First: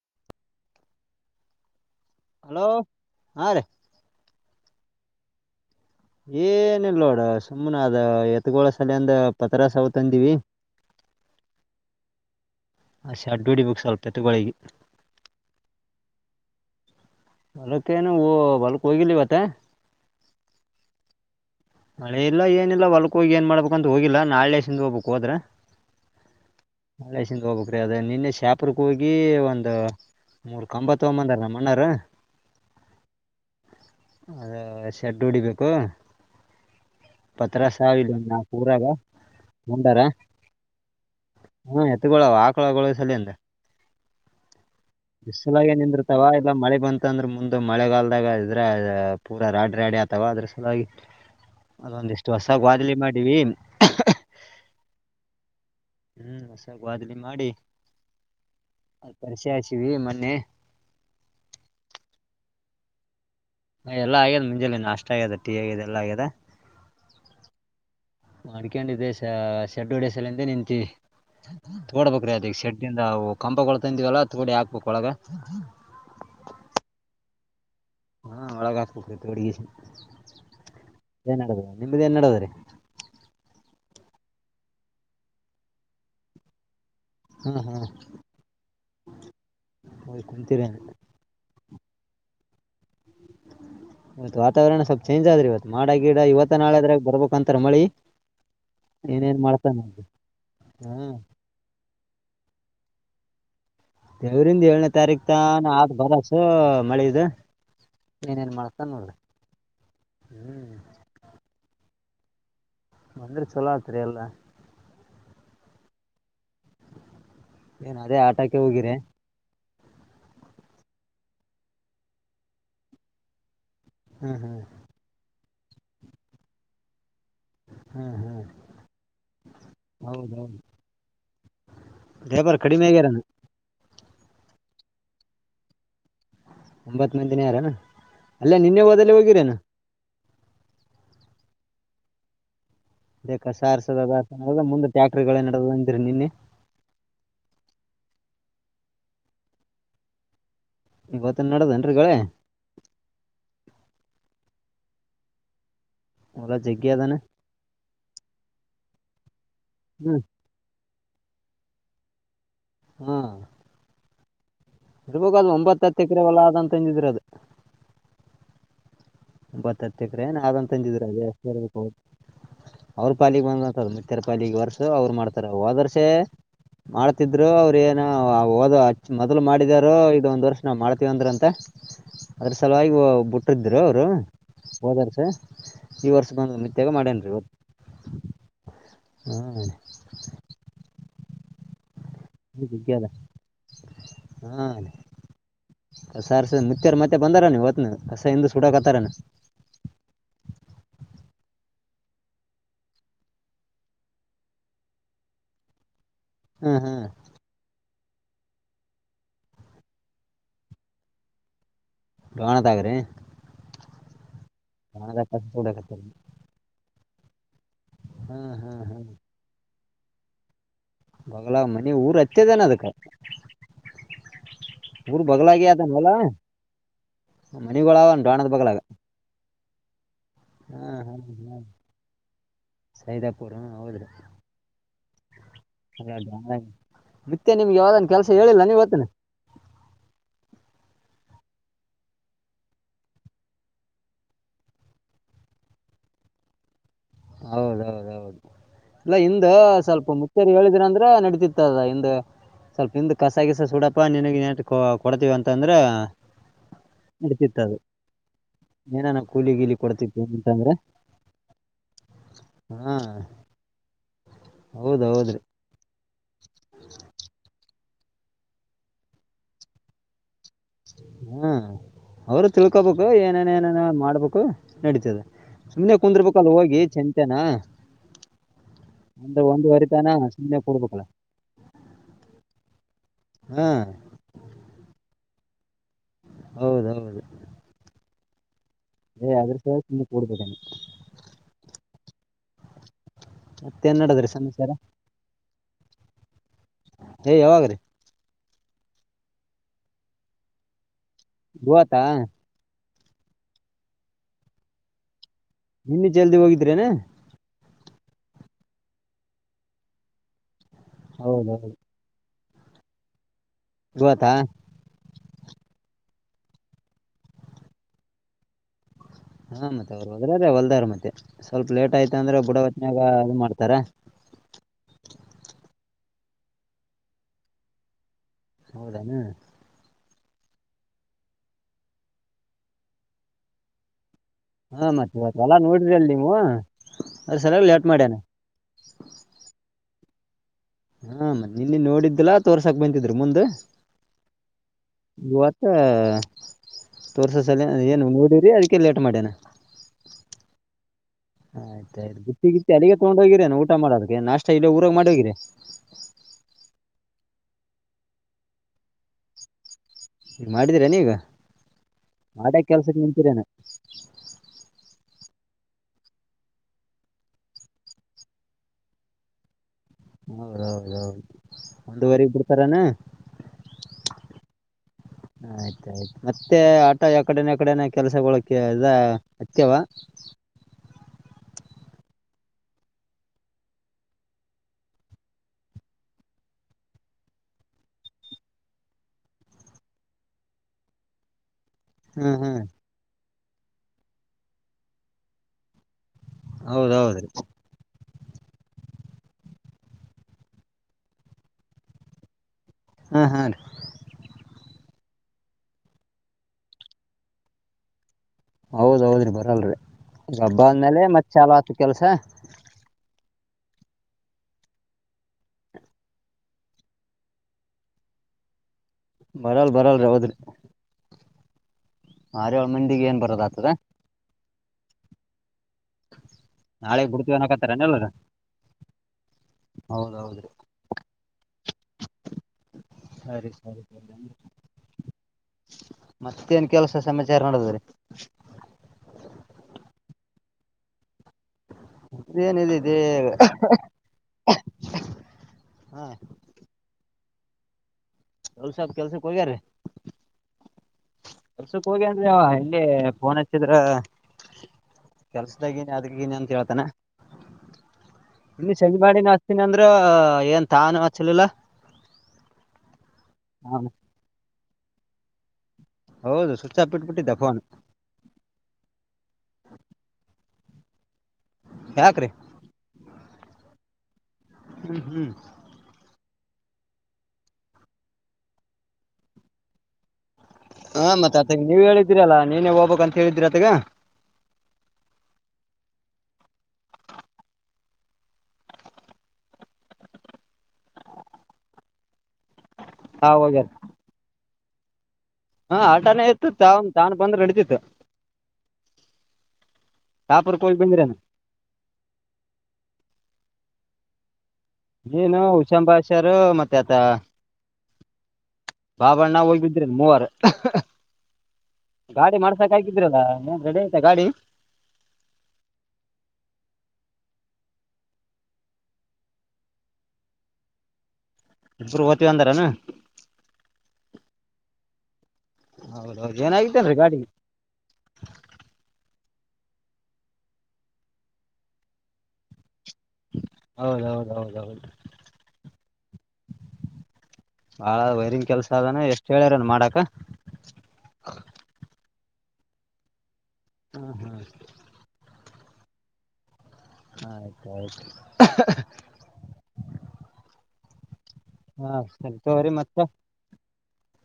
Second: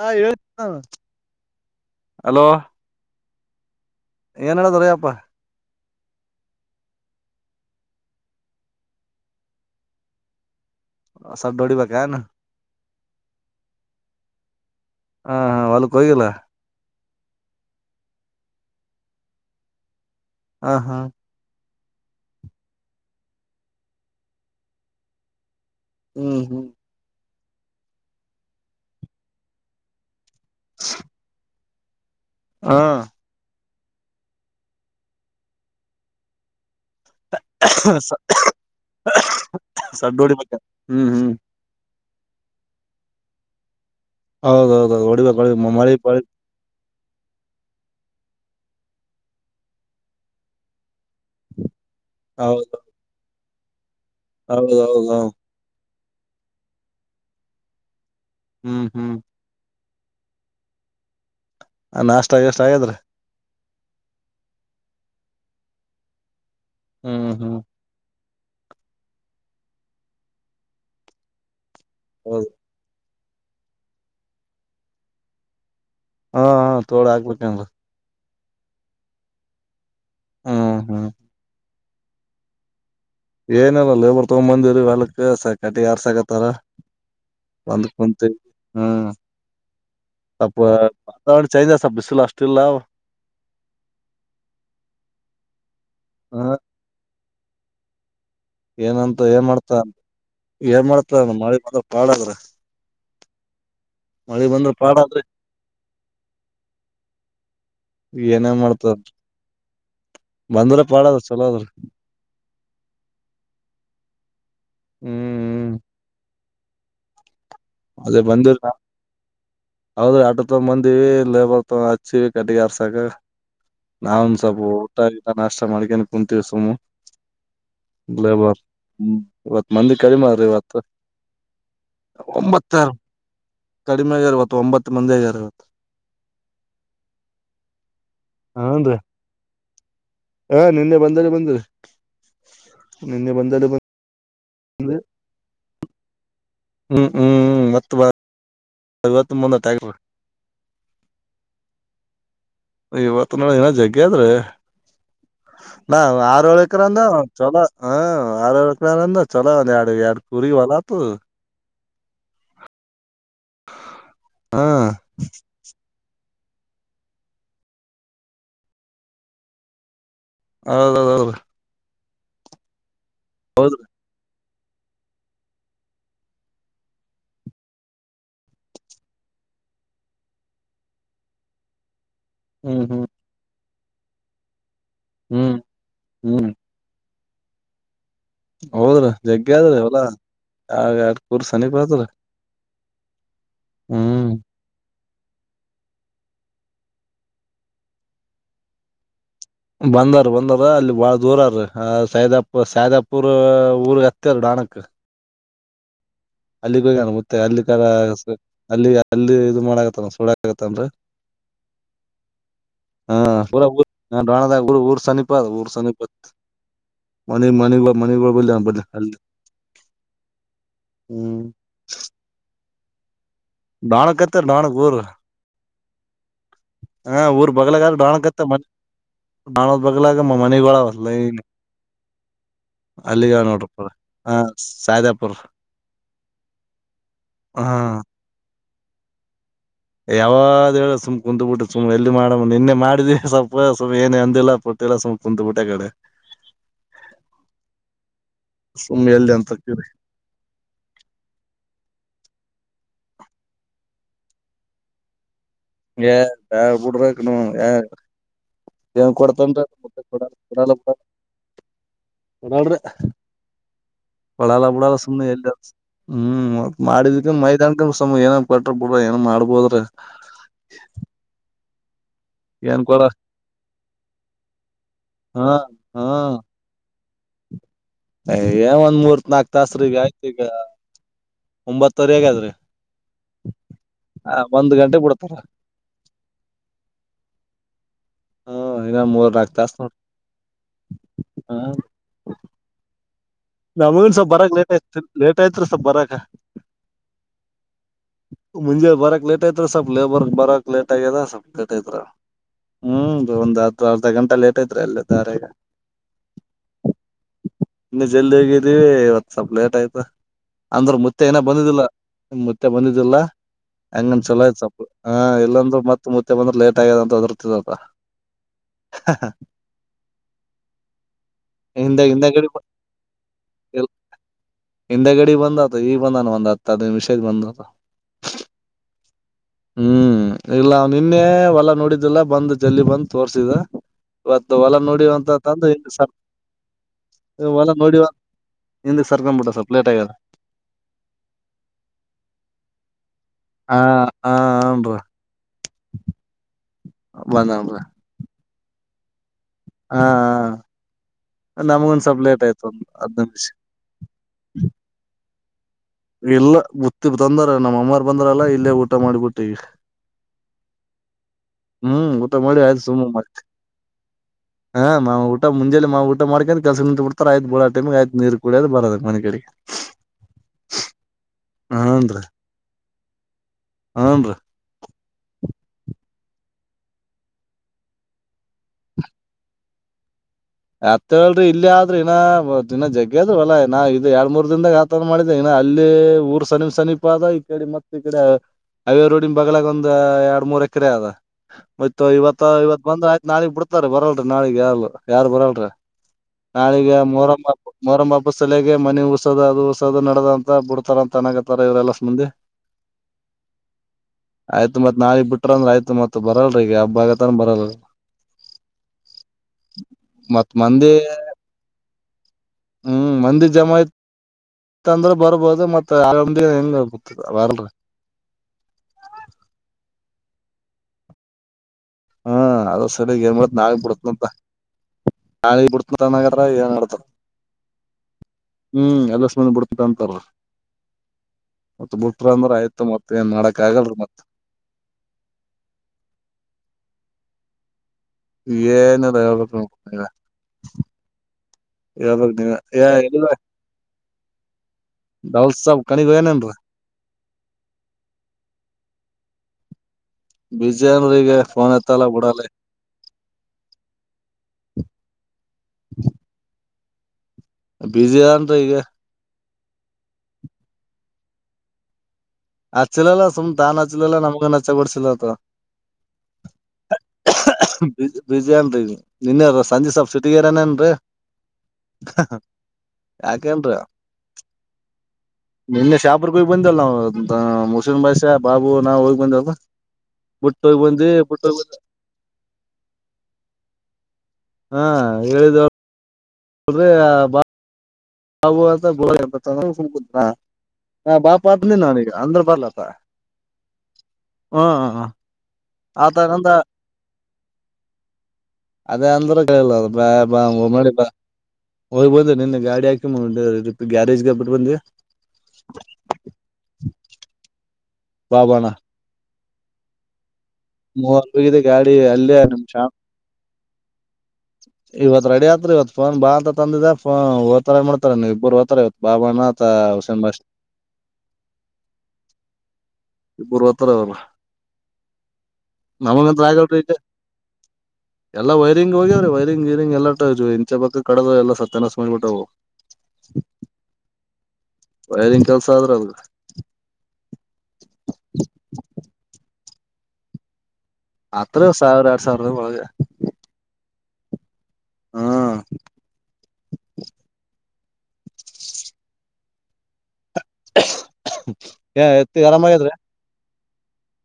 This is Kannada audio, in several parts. ಹಾ ಹೇಳ.. ಹಲೋ.. ಹಾ ರೀ.. ಕನ್ನಡದವರು ಎಪ್ಪಾ ಏನಿಲ್ಲೋಡ ಸುಮನ ಅದ ಎತಗೋಳ ಸಲ ಅಂದ ಪತ್ರರ ಸವ ತಂದಿವವಿ ಈ ಸಾದ್ ಹೊಡಿಬೇಕೇನು ಷಡ್ ಹೊಡಿಬೇಕ್ ಎತ್ತುಗಳಿಗೆ ಹಾ ಹಾ ಹೂಲ್ಕ್ ಹೋಗಿಲ್ಲ ಇವತ್ತೇನು ಹೂಲಕ್ಕೇನ್ ಹೋಗಿಲ್ವೇನೋ ಹ ಮಳೆ ಇಲ್ಲ ಏನಿಲ್ಲ ಹೊಲಕ್ ಹೋಗಿ ಏನ್ ಮಾಡ್ಬೇಕಂತ ಹೋಗಿಲ್ಲ ನಾಳೆಲೆಶನ್ದ ಹೋದ್ರೆ ಹೂ ಹೂ ಇಂದ ಹೋಗ್ಬೇಕ್ರೀ ಅದ ನಿನ್ನೆ ಶಾಪಪೂರ್ ಹೋಗಿ ಒಂದ್ ಮೂರ್ ಕಂಬತ್ ತಗೊ ಬಂದಾರ ನಮ್ಮ ಅಣ್ಣಾರ ಹಾ ಅದ ಶೆಡ್ ಹೂಡಿಬೇಕು ನಾಕ್ ಊರಾಗ ಮುಂದಾರ ಸಡ್ ಹೊಡಿಬೇಕ ಹೂ ಹೂ ತಗೊಳ ಆಕಳ ಸಲ ಎಂತ ಹೌದೌದೌದು ಹೊಡಿಬೇಕ ಹೊಡಿಬೇಕ ಬಿಸಲಾಗೆ ಮಳಿ ಪಳಿ ನಿಂದಿರ್ತಾವ ಇಲ್ಲ ಮಳೆ ಬಂತ ಅಂದ್ರೆ ಮುಂದೆ ಮಳೆಗಲ್ದಾಗ ಅ್ರ ಪೂರಾ ರಾಡಿ ರಾಡಿ ಅಥವಾ ಅದ್ರ ಸನ್ನಾಗಿ ಅದೊಂದಿಷ್ಟು ಹೊಸ ವಾದ್ಲಿ ಮಾಡೀ ಹ ಹೌದೌದು ಹಾ ಹ್ಮ್ ಹೊಸಾಗಿ ಬಾದ್ಲಿ ಮಾಡಿ ಹ್ಮ್ ಹ್ಮ್ ಕಿವವಿ ಮನ್ನೆ ನಾಷ್ಟ ಎಷ್ಟ ಆದ್ರ ಹ ಎಲ್ಲ ಮುಂಜೆ ಅಷ್ಟ ಆಗ್ಯದ ಟಿ ಆಗ್ಯಿದೆ ಎಲ್ಲ ಆಗ್ಯದ ಹ್ಮ್ ಹ್ಮ್ ಮಾಡ್ಕೊಂಡೆ ಶೆಡ್ಡು ಹೊಡಸಲೆಂತ ನಿಂತೀವಿ ತೋಡ್ಬೇಕ್ರೀ ಹೌದು ಈಗ ಶೆಡ್ದ ಕಂಪಗಳುಳ್ ತಂದಿವವಲ್ಲ ಹತ್ಗೂಡಿ ಹಾಕ್ಬೇಕಕ್ ಒಳಗೆ ಹಾ ಹಾ ತೋಡ ಆಗ್ಬಂಗ ಹಾ ಒಳಗ ಹಾಕತತಿತೆ ಅಡ್ಗ ಹ್ಮ್ ಹ್ಮ್ ಎನ್ ನೆಡದ ನಿಮ್ದ ಎನ್ಡದ್ರೀ ಏನಲ್ಲ ಲೇಬರ್ ತಗೊ - ಅಲ್ಕ್ ಸಕಟಿ ಯಾರ್ ಸಾಕತ್ತಾರ ಹಾ ಹಾ ಬಂದು ಕೊಂತ ಹ್ಮ್ ಹೋಗಿ ಅಪ್ಪ ಕುಂತೀರಿ ವಾತಾವರಣ ಚ ಬ್ಬಿಸಸ ಲ ಅಷ್ಟಟ್ರಲ್ಲ ತ್ ವಾತಾವರಣ ಸ್ವಲ್ಪ ಚೇಂಜ್ ಆದ್ರೆ ಇವತ್ ಮಾಡ ಗಿಡ ಇವತ್ತು ನಾಳದ್ರಾಗ ಬರ್ಬ ರೂಪ್ಪಾಂತರ ಮಳಿ ಏನಂತ ಏನೇನ್ ಏನ್ ಮಾಡ್ತ ಮಾಡ್ತಾನ ಏನ್ ಹ್ಮ್ ಮಾಡ್ತ ಮಿ ಬಂದ ಕಾಳದ್ರ ದೇವ್ರಂದ ಏಳನೇ ತಾರೀಕ್ ತಾನ ಆದ ಬರಸ ಮಳೆದು ಏನೇ ಏನೇನ್ ಮಾಡತ ಮಾಡ್ತಾರ ನೋಡ ಹ್ಮ್ ಬಂದ್ರ ಪಾಡದ್ರ ಚಲೋ ಅದ್ರ ಅಂದ್ರೆ ಚಲೋ ಆತ್ರಿ ಎಲ್ಲ ಹ್ಮ್ ಹ್ಮ್ ಏನ್ ಅದೇ ಆಟಕ್ಕೆ ಹೋಗಿರ ಹೌದ ಆಡ್ ತಗ್ ಬಂದಿವವಿ ಲೇಬರ್ ತೊ ಹಚ್ಚಿವವಿ ಕಟ್ಟಿಗೆ ಆರ್ಸಕ ನಾನ್ ಹ್ಮ್ ಹ್ಮ್ ಸ್ವಲ್ಪ ಊಟ ನಾಷ್ಟ ಮಾಡ್ಕೇನೆ ಕುಂತೀವಿ ಸುಮು ಹ್ಮ್ ಹ್ಮ್ ಲೇಬರ್ ಇವತ್ ಮಂದಿ ಕಡಿಮೆಾರ್ರಿ ಹೌದೌದು ಇವತ್ತು ಒಂಬತ್ತು ಅಡಿಮೇಗರ ಕಡಿಮೆಾಗ ಇರವತ್ತು ಒಂಬತ್ತು ಮಂದಿ ಆಾಗ ಇರ್ವತ್ ಒಂಬತ್ ಮಂದಿನ ಯಾರನ ಅಲ್ಲ ನಿನ್ನೆ ಹಓದದಲ್ಲಿ ಹೋಗಿರೇನ ಹಾ ನಿನ್ನೆ ಬಂದ್ರ ಬ ಕ ಸಾರಸದ ಮುಂದೆಟ್ಯಾಕ್ಟ್ರ ಗಳ ನಡ ಇದ್ರೆ ನಿನ್ನೆ ಹ್ಮ್ ಹ್ಮ್ ಹ್ಮ್ ಮತ್ತ ಐವತ್ತು ಮೂವತ್ತ ಆಬೇಕ. ಇವತ್ತನ್ ನಡದೇನ್ರಿಗಳೇ. ಅಯ್ಯೋ ಇವತ್ತು ಒಂದ್ ದಿನ ಜಗ್ಗೆದ್ರೆ. ನಾ ಆರ ಹೊಲ ಏಳು ಎಕರೆ ಜಗ್ಗಿ ಅಂದ್ರ ಅದಾನ ಚಲೋ ಹ ಆರು ಏಳು ಎಕರೆ ಅಂದ್ರ. ಚಲೋ ಆದ ಎರಡ ಹ್ಮ್ ಪುರಿ ವಲತು. ಹಾ. [unintelligible] ಇರ್ಬೇಕ್ ಅದು ಒಂಬತ್ತ ಹತ್ತು ಎಕ್ರೆ ಹೊಲ ಅದ. ಇಲ್ಲಂತಂದಿದ್ರ ಅದು. ಬತ್ತದೆ. ಹತ್ತ ಎಕರೆ ಏನ್ ಅಂತಂದಿದ್ರ ಅ ಹೌದೌದೌದ್ರಿ ಎಷ್ಟು ಬರ್ಬೇಕು. ಅವ್ರ ಪಾಲಿಗೆ ಬಂದತ ಮುತ್ಯಾರ ಪಾಲಿಗೆ ಬರ್. ಅವ್ರು ಮಾಡ್ತಾರ ಹೋದ ವರ್ಷ ಮಾಡ್ತಿದ್ರು ಅವ್್ರ ಏನ ಹಓದಚ್ಚ ಮೊದ್ಲು ಮಾಡಿದಾರೋ ಇದ ಒಂದ್ ವರ್ಷ ನಾವ್ ಮಾಡ್ತೀವಂದ್ರ ಅಂತ ಅದ್ರ ಹ್ಮ್ ಸಲುವಾಗಿ ಹ್ಮ್ ಬುಟ್ಟ್ರದೀ. ಇದ್ರ ಅವರು. ಹೋದ ವರ್ಷ ಹ್ಮ್ ಈ ವರ್ಷ ಬಂದು ಮತ್ಯಾಗ ಮಾಡೇನ್ ರಿ. ಹೌದ್ರ ಜಗ್ಗೆ ಹಾಂ ಅದ್ರ ಹೊಲ ಯಾರಯಾರ. ಪೂಲ ಸಮೀಪ ಆಗ್ತದ. ಗಲ್ಲ [unintelligible] ಹಾ. ಕಸ ಆರ್ಸವ್ ಮತ್ಯಾರ ಮತ್ತೆ ಬಂದಾರ ಕಸ ಹಿಂದ ಸುಡಕತಾರ. ಬಂದಾರ ಬಂದಾರ ಅಲ್ಲಿ ಬಾಳ ದೂರರ ಸೈದಾಪುರ್ ಸೈದಾಪುರ್ ಊರ್ಗ್ ಹತ್ತಾದ ರಣಕ ಹ್ಞೂ ಅಲ್ಲಿಗೆ ಹ್ಞೂ ಹೋಗಿನ ಮುತ್ಯಾ ಅಲ್ಲಿ ಕರ. ಅಲ್ಲಿ ಅಲ್ಲಿ ಇದು ಮಾಡಕತ್ತಲ್ಲ ಸುಳಗತ್ತನ್ರಿ. ರೋಣದಾಗ್ರಿ. ಹಾ. ರೋಣದಾಗ ಊರು ಸನೀಪ ಊರ್ ಸನಿಪ. ಮದ್ವಿ ಮನೆ ಮನ ಮನೆ ಹ್ಞೂ ಹ್ಞೂ ಅ ಹ್ಞೂ ಅ [unintelligible] ಬಗ್ಲಾಗ ಮನಿ ಊರ್ ಹತ್ತೇದನ ಅದಕ. ಬಾಳ ಅಕ್ಕೆತಿ [inaudible] ನಾಲ್ಕು ಊರು ವಲಾ [inaudible] ಹಾ ಊರ್ ಬಗ್ಲಗಾದ ಡಾಣಕತ್ತ ಮತ. ಬಗಲಾಗ ನಾ ಬಗ್ಲ. ನಮ್ಮ ಮನೆಗಳವ ಹಾಂ ಹಾಂ ಅಲ್ಲಿಗೆ ಸೈದಾಪುರ ನೋಡ್ರ [inaudible] ಸೈದಾಪುರ. ಬರ್ ಸರಿ ಮತ್ಯೆ ಹಾ ನಿಮ್ಗೆ ಯಾವ್ದನ್ ಕೆಲಸ ಹೇಳಿಲ್ಲ ನೀವ್ ಚ ಯಾವ್ದ್ ಹೇಳ ಸುಮ್ಮ ಕುತ್ಬಿಟ್ಟು ಸುಮ್ಮ್ ಎಲ್ಲಿ ಮಾಡ ನಿನ್ನೆ ಮಾಡಿದ ಸ್ವಲ್ಪ ಸ್ವಲ್ಪ ಏನೇ ಅಂದಿಲ್ಲ ಪತಿಲ್ಲ ಸುಮ್ ಕುತ್ಬಿಟ್ಟ ಆ ಕಡೆ ಹೌದೌದ ಹೌದು ಸುಮ್ ಇಲ್ಲ ಎಲ್ಲಿ ಹಿಂದ ಅಂತ ಸ್ವಲ್ಪ ಮುಚ್ಚರಿ ಹೇಳಿದ್ರ ಅಂದ್ರೆ ನಡತಿತ್ತದ ಹಿಂದ ಸ್ವಲ್ಪ ನಿಮ್ ಕಸಗಸ ಸುಡಪ್ಪಾ ನಿನಗ್ ಕೊಡ್ತೀವ ಅಂತ ಯ ಬಿಡ್ರಾ ಅದು ಏನಾನ ಕೂಲಿ ಕೊಡತಂತ ಗೀಲಿ ಮತ್ತ ಕೊಡ್ತಿತ್ತು ಕೊಡ ಅಂತಂದ್ರ ಕೊಡಾಲಡ ನಡಾವ್ರ ಹಾ ಕೂಡಾಲ ಬಿಡಾಲ ಹೌದ್ ಸುಮ್ಮನೆ ಹೌದ್ರಿ ಎಲ್ಲ ಹ್ಮ್ ಮಾಡಿದಕ್ಕೆ ಮೈದಾನಕ ಏನ ಕಟ್ರ ಬಿಡ್ರ ಏನ್ ಮಾಡ್ಬೋದ್ರ ಹ್ಮ್ ಅವರು ಏನ್ ಕೊಡ ತಿಳ್ಕೋಬೇಕು ಏನೇನ ಏನೇನ ಮಾಡ್ಬೇಕು ನಡೀತದೆ ಸುಮ್ಮ್ನೆ ಕುಂದರ್ಬೇಕ ಅ ಹೋಗಿ ಚ ಅಯ ಏ ಒಂದ್ ಮೂರ್ತ್ ಒಂದು ನಾಕ್ ತಾಸ್ರೀ ಒಂದುವರೆ ಈಗ ತನ ಆಯ್ತು ಈಗ ಸುಮ್ನೆ ಕೂಡ್ಬೇಕಲ್ಲ ಒಂಬತ್ತರೆ ಹೇಗಾದ್ರಿ ಹಾ ಆ ಒಂದ್ ಗಂಟೆ ಬಿಡ್ತ ತ ಹೌದೌದು ಹ ಹನಾ ಮರ ರಾಗತ ನ ಕೂಡ್ಬೇಕೇನ ಹ ಹ ಮತ್ತೇನ್ ನಮಗನ್ ಸ್ವಪ ನಡದ್ರಿ ಬರಕ್ ಸಮಾಚಾರ ಲೇಟ್ ಆಯ್ತ ಲೇಟ್ ಆಯ್ ಹತ್ರಸ ಬರಕ ಏಯ ಯಾವಾಗ್ರೀ ಮುಜೆ ಬರಕ್ ಲೇಟ್ ಐತ್ರ ಸ್ವಪ್ ಲೇಬರ್ ಬರಕಲೇಟ್ ಕಟದ ಸಬ್ ಕಟ್ಟತರ ಇವತ್ತಾ ಹ್ಮ್ ಒಂದು ಅರ್ಧ ಅರ್ಧ ಗಂಟಾ ಲೇಟ್ ಐತ್ರಿ ಅಲ್ಲ ದಾರಗ ನಿನ್ನೆ ಜಲ್ದಿ ಹೋಗಿದ್ರೇನೆ ನಿ ಜಲ್ದಿಗಿದ್ದೀವಿ ಇವತ್ ಸ್ವಲ್ಪ ಲೇಟ್ ಆಯ್ತಾ ಅಂದ್ರ ಮುತ್ತೆ ಏನ ಹೌದು ಬಂದಿದ್ದಿಲ್ಲ ಮುತ್ತೆ ಬಂದಿದ್ದಲ್ಲ ಹಂಗನ್ ಇವತ್ತಾ ಚಲೋ ಆಯತ್ ಸಪ್ಪ ಹ ಇಲ್ಲಾಂದ್ರರು ಮತ್ತ ಸುಂಬುತ್ತೆ ಬಂದ್ರೆ ಲೇಟ್ ಆಗ್ಯದ ಅಂತ ಅದರ್ತದತ್ತ ಹಾ ಮತ್ತೆ ಅವ್ರು ಹೋದ್ರದ ಹೊಲ್ದಾರ ಮತ್ತೆ ಸ್ವಲ್ಪ ಲೇಟ್ ಹಿಂದೆ ಯತ ಅಂದ್ರೆ ಹಿಂದಗಡಿ ಬುಡವತ್ನಾಗ ಅದು ಮಾಡ್ತಾರ ಹಿಂದೆ ಗಡಿ ಬಂದತ ಈ ಬಂದಾನ ಒಂದ ಹತ್ತು ಹತ್ತು ನಿಮಿಷದ ಬಂದತ ಹೌದಾನ ಹ್ಮ್ ಇಲ್ಲ ನಿನ್ನೆ ಹೊಲ್ಲ ನೋಡಿದ್ದಲ್ಲ ಬಂದ್ ಜಲ್ಲಿ ಬಂದ್ ತೋರ್ಸಿದ ಇವತ್ತು ಹೊಲ ಹಾ ಮತ್ ಇವತ್ ಹೊಲಾ ನೋಡಿವಂತಂದು ಹಿಂದ ನೋಡಿರಿ ಅಲ್ ಸರ್ ನೀವು ಅದ್ರ ಸಲುವಾಗಿ ಹೊಲ ಲೇಟ್ ನೋಡಿವ ಮಾಡ್ಯಾನ ಹಿಂದಿ ಸರ್ಕೊಂಡ್ಬಿಡ ಪ್ಲೇಟಗಲ್ಲ ಹಾ ನಿನ್ನೆ ನೋಡಿದ್ದಲಾ ತೋರ್ಸಾಕ್ ಬಂತಿದ್್ರರು ಮುಂದ [inaudible] ಹ ಹ [unintelligible] ಗವ [unintelligible] ಹ್ಮ ತೋರ್ಸ ಸಲ ಬಂದನ್ರಿ ಏನು ನೋಡಿರಿ ಲೇಟ್ ಮಾಡೆನೆ ಹಾ ಹಾ ಆಯ್ತಾಯಯ್ತು ಗುತ್ತಿ ಗಿತ್ತಿ ಅಲ್ಲಿಗೆ ಹದ್ ತಗೊಂಡ ನಿಮಿಷ ಹೋಗಿರೇ ಊಟ ಮಾಡೋದಕ್ಕೆ ನಾಷ್ಟ ಇಲ್ಲ ಊರಾಗ ಮಾಡ ಹೋಗಿರಿ ಇ ತಂದಾರ ನಮ್ಮ ಅಮ್ಮಾರ್ ಬಂದ್ರಲ್ಲಾ ಇಲ್ಲೇ ಊಟ ಮಾಡಿಬಿಟ್ಟು ಈ ಈಗ ಮಾಡಿದಿರೇನ ಈಗ ಹ್ಮ್ ಊತ್ತ ಮಾಡ ಮಾಡಾಕ್ ಆ ಕೆಲ್ಸಕ್ ಸುಮು ಮ ನಿಂತಿರೇನ ಹಾ ಮಾಮಊಟ ಊ ಮುಂಜೆ ಮಾ ಊಟ ಮಾಡ್ಕೊಂಡು ಕೆಲಸಂತ ಬಿಡ್ತಾರೆ ಆಯ್ತ ಬಳ ಟೈಮ ಆಯ್ತು ನೀರ್ ಕುಡಿಯದ ಬರೋದ ಮನೆಡೆಿಗೆ ಹೌ ರೌ್ ರಾಮ್ [inaudible] [inaudible] ಹನ್ರಿೀ ಹನ್ರಿೀ [inaudible] ಆಯ್ತಾಯಯ್ತು ಮತ್ತೆ ಆಟ ಯಕಡೆನ ಕಡೆನ ಕೆಲ್ಸಗಳಕ ಅದ ಹಚ್ಚವಾ ಅತ್ತ ಹೇಳೇಳ್ರಿ ಇಲ್ಲಿ ಆದ್ರಿ ಇನ ದಿನ ಜಗ್ಗ್ಯದರು ಅಲ್ಲಾ ನಾ ಇದು ಎರಡ್ ಮೂರ್ ದಿನದಾಗ ಆತದ ಮಾಡಿದ್ದ ಇನ್ನ ಅಲ್ಲಿ ಊರ್ ಸನೀಪ್ ಸಮನೀಪ್ ಅದ ಈ ಕಡೆ ಮತ್ತ ಈ ಕಡೆ ಅವ್ಯ ರೋಡನ್ ಬಗ್ಳಾಗ ಒಂದ್ ಎರಡ್ ಮೂರ್ ಎಕರೆ ಅದ [inaudible] ಮ್ತ್ ಹ್ಮ್ ಇವತ್ ಹ್ಮ್ ಇವತ್ ಬಂದ್ ಆಯ್ತ [unintelligible] ನಾಳಗ್ ಬಿಡ್ತಾರೆ ಬರಲ್ರಿ ನಾಳಗ್ ಯಾರು ಯಾರ್ು ಬರಲ್ರ ನಾಳಿಗೆ ಹೌದೌದ್ರಿ ಮೊರ ಮೊರಮ್ಮಾ ಸಲಯಗೆ ಮನೆಿ ಊಸೋದ ಅದು ಊರ್ಸೋ ನಡದ ಅಂತ ಬಿಡ್ತಾರ ಅಂತ ಅನಾಗತ್ತಾರ ಇವರೆಲ್ಲ ಮುಂದೆ ಹಾ ಹಾ ರೀ ನಾಗ್ ಬಿಟ್ರ ಅಂದ್ರ ಆಯ್ತು ಮತ್ತತ್ ಬರಲ್ರಿ ಈ ಹಬ್ಬ ಆಗತ್ತನ್ ಬರಲ್ ಹೌದ್ೌದ್ರಿ ಬರಲ್ರರಿ ಮತ್ ಹಬ್ಬ ಮಂದಿ ಅಂದ್ಮೇಲೆ ಮತ್ೆ ಶಾಲ ಆತ ಕೆಲ್ಸ ಹ್ಮ್ ಮಂದಿರ ಜಮ ಂದ್ರೆ ಬರ್ಬೋದು ಮತ್ತ ಆರ ಹೆಂಗತದ ಬರಲ್ರಿ ಬರಲ್ ಬರಲ್ರಿ ಹೌದ್ರಿ ಹ್ಮ ಆರೇಳ್ ಅದ ಮಂದಿಗೆ ಸರಿ ಏನ್ ಮತ್ ಬರೋದಾತದ ನಾಳ ಬಿಡತ್ನಂತ ನಾಳ ಬಿಡ್ತನ್ನಾಗತ್ರ ಈತ ನಾಳೆಗ್ ಬಿಡ್ತೀವಿ ಅನ್ನಕತ್ತಾರೇನ್ ಎಲ್ಲಾರ ಹ್ಮ್ ಅದು [inaudible] ದ್ ಬಿಡ್ತ ಅಂತಾರ ಹೌದೌದ್ರಿ ಮತ್ತತ್ ಬಿಟ್ರ ಅಂದ್ರ ಆಯ್ತ ಮತ್ ಏನ್ ಸರಿ ಮಾಡಡಕ್ ಸರಿ ಆಗಲ್ರರಿ ಸರಿ ಮತ್ತ ಮತ್ತೇನ್ ಕೆಲಸ ಸಮಾಚಾರ ನಡ್ದಿದ್ರಿ ಏನದ ಹೇಳ್ಬೇಕು ನೀವೇ ಯಾವಾಗಿನ ಏನಿದೆ ಯ ಇದೇ ಇಲ್ಲಿ ದೌಲ್ಸ ಹಾ ಕನಗನೆ ಲ್ಸಬ್ ಕೆಲ್ಸಕ್ ಹೋಗ್ಯಾರೀ ವಿಜಯ ವರ್ಷಕ್ ಹೋಗಿ ಅಂದ್ರೆ ಹೆಗೆ ಫೋನ್ ಚತ್ರರ ಕೆಲ್ಸದಾಗ ಏ ಅದಕ್ಕ ಏನ ಅಂತ ಹೇತಾನೆ ಬಸಿ ಅದನ್ರಿ ಈಗ ಹತಿನಿ ಅಂದ್ರ ಏನ್ ತಾನ ಹಚ್ಚಲಿಲ್ಲ ಅಚ್ಚಲಲ್ಲ ಸುಮ ತಾನನ್ ಅವ್ನು. ಅಚ್ಚಲಲ್ಲ ನಮಗೆ ನ ಬಡ್ಸಿಲ್ಲ ಹೌದು ಸ್ವಿಚ್ ಆಫ್ ಇಟ್ಬಿಟ್ಟಿದ್ದ ಫೋನ್ ಬಿಜ ಬಿಜಿ ಏನ್ರಿ ನಿನ್ನಯ ಸಂಜೆ ಸ್ವಲ್ಪ ಸುಟಿಗರನೇನ್ರರಿ ಯಾಕ್ರೀ ಯಾಕೇನ್ ರಿ ಹ್ಮ್ ಹ್ಮ್ [inaudible] ಬಂದಲ್ಲಾ ಅಂತ ಮುಸಿನ್ ಬಾಯಸ್ಯ ಬಾಬು ನಾವವು ಹೋಗಿ ಬಂದಲ್ವಾ ಹಾ ಮತ್ತೆ ಅತಗ ನೀವ ಹೇಳಿದ್ದೀರಿ ಅಲ್ಲಾ ನೀನೇ ಹೋಗ್ಬೇಕಂತ ಹೇಳಿದ್ರರಿ ಅತಗ ಹಾ ಹೇಳಿದ [unintelligible] ಹ ಅಂತ ಗೋಕ ಬಾಪಾತ ನನೀಗ ಅಂದ್ರ ಬರ್ಲ ಹಾ ಹೋಗ್ಯಾರ ಹ ಹ ಹ ಹಾ ಆಟಾನೇ ಇತ್ತು ತ್ ತಾನ ಬಂದ್ರ ರೆಡಿ ತ [inaudible] ಅದೇ ಅಂದ್ರೆ ಕ ಅ ಬ ಶಾಪುರಕ್ ಹೋಗಿ ಬ ಬಂದ್ರೇನು ಹೋಗಿ ಬಂದ ನಿನ್ನೆ ಗಾಡಿ ಹಾಕಿ ಗ್ಯಾರೇಜಗೆ ಏನು ಹುಷಾಂಬಾಷರ್ ಮತ್ತ ಆತ ಬಾ ಬಾ ಅಣ್ಣ ಬಾಬಣ್ಣ ಹೋಗಿ ಇದ್ರೇನ್ ಮೂವರ್ ಮೂವರ್ ಹೋಗಿದೆ ಅಲ್ಲೇ ಗಾಡಿ ನಿಮ್ ಶಾಪ್ ಮಾಡ್ಸಕಾಗಿದ್ರಲ್ಲ ನ್ ರೆಡಿ ಆಯ್ತ ಗಾಡಿ ಇವತ್ ರೆಡಿ ಆತ್ರಿ ಇವತ್ ಫೋನ್ ಬಾ ಅಂತ ತಂದಿದೆ ಫೋನ್ ಓತಾರ ಮಾಡ್ತಾರ ನೀವ್ ಇಬ್ಬರು ರೋತಾರ ಇವತ್ ಬಾ ಬಣ್ಣ ಹುಸನ್ ಬಸ್ ಇಬ್ರು ಹೋಗ್ತೀವಿ ಅಂದಾರನ ಬರ್ರುವತ್ತರ ಹೌದ್ ನಮಗ ಹೌದ್ ಆಗಲ್ ಏನಾಗಿತ್ತೇನ್ರಿ ಗಾಡಿ ಎಲ್ಲಾ ವೈರಿಂಗ್ ಹ್ಯ್ರೀ ವೈರಿಂಗ್ ಗೀರಿಂಗ ಎಲ್ಲಾ ಇಂಚ ಪಕ್ಕ ಕಡ ಎಲ್ಲ ಸತ್ಯನ ಮಾಡ್ಬಿಟ್ಟವು ಹೌದ್ ಹೌದ್ ಹೌದ್ ಹೌದ್ ದಿನ ಕೆಲ್ಸ ಆದ್ರ ಅ ಹ ಭಾಳ ಹ ಅತ್ರ ಸಾವಿರ ಎರಡ್ ಸಾವಿರ ಒಳಗೆ ಹೂ ಹೂ ಹಾ ಹ ಹ ಎತ್ತಿ ಆರಾಮಾಗಾದ್ರೆ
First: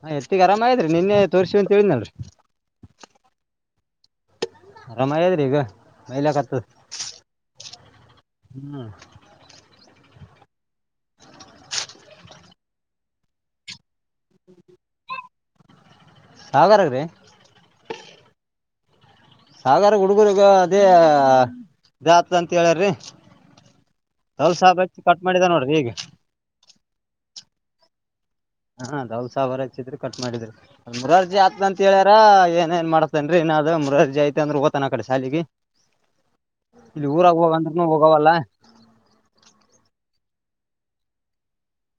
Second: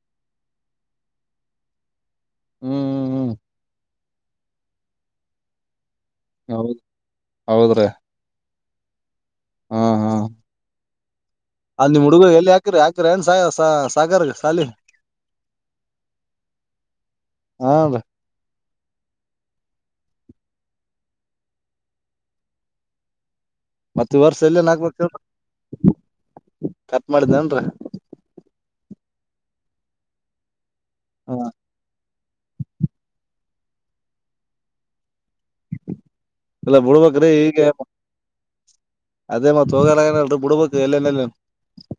ಹ ಎತ್ತಿಗೆ ಆರಾಮ ಆರೀ ನಿನ್ನೆ ತೋರ್ರಿಸಿ ಅಂತ ಹೇಳಿದ್ನಲ್ರಿ ಹೂ ಹೂ ಹೂ ಆರಾಮ್ ಆಗಿದ್ರೆ ಇವಾಗ ಹೌದ ಹೌದ್ರೀ ಹೂ ಹ ಹಾ ಅಲ್ಲಿ ನಿಮಹುಡ್ಗ್ರು ಎಲ್ಲಿಕಿರಿ ಹಾಕ್ರ ಏನ್ ಸಾಯಸ ಸಾಗರ್ ಶಾಲಿ ಅದರಲ್ಲಿ ಹಾ ರೀ ಸಾಗರ ಹುಡುಗರುಗ ಅದೇ ಜಾತ್ ಅಂತ ಹೇಳಾರಿ ಮತ್ತ ವರ್ಷ ಎಲ್ಲೇ ನಾಕ್ಬೇಕ ನೋಡ್ರಿ ಈಗ ಕಟ್ ಮಾಡಿದ್ದನ್ರ ಹಾ ಅದಾವ ಸಾವಿರ ಹಚ್ಚಿದ್ರು ಕಟ್ ಮಾಡಿದ್ರರು ಮೊರಾರ್ಜಿ ಹ ಹಾಕ್ನಿ ಅಂತ ಹೇಳ್ಯಾರ ಏನ್ಏನ್ ಮಾಡ್ತೇನ್ರೀ ನಾ ಮುರಾರ್ಜಿ ಐತೆ ಅ್ರ ಓತ ನ ಕಡೆ ಶಾಲೆಗೆ ಇಲ್ಲ ಬಿುಡ್ಬ್ರೀ ಈಗ ಹೋಗಂದ್ರನು ಹೋಗವಲ್ಲ ಅದೇ ಮತ್ ಹೋಗಾರಏನಲ್ರಿ ಬಿಡ್ಬ ಎಲ್ಲ ಮಲೆ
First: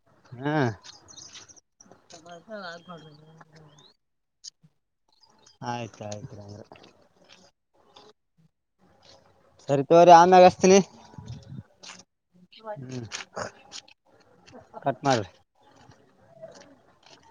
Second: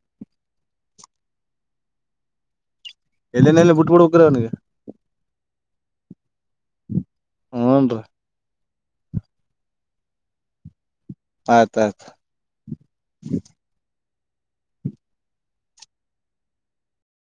ಹೂ ಎಲ್ಲನಲ್ಲ ಬಿಟ್ ಬಿಡ್ ಹಕ್ಕ್ರ ಅವನಗೆ ಆಯ್ತು ಆಯ್ತುಂಗ್ರ ಹ್ಞೂನ್ರಿ ಸರಿ ತಗೋರಿ ಆಮೇಲೆ ಅಚ್ಚಿನಿ ಆಯ್ತ -ಆಯ್ತ ಕಟ್ ಮಾಡು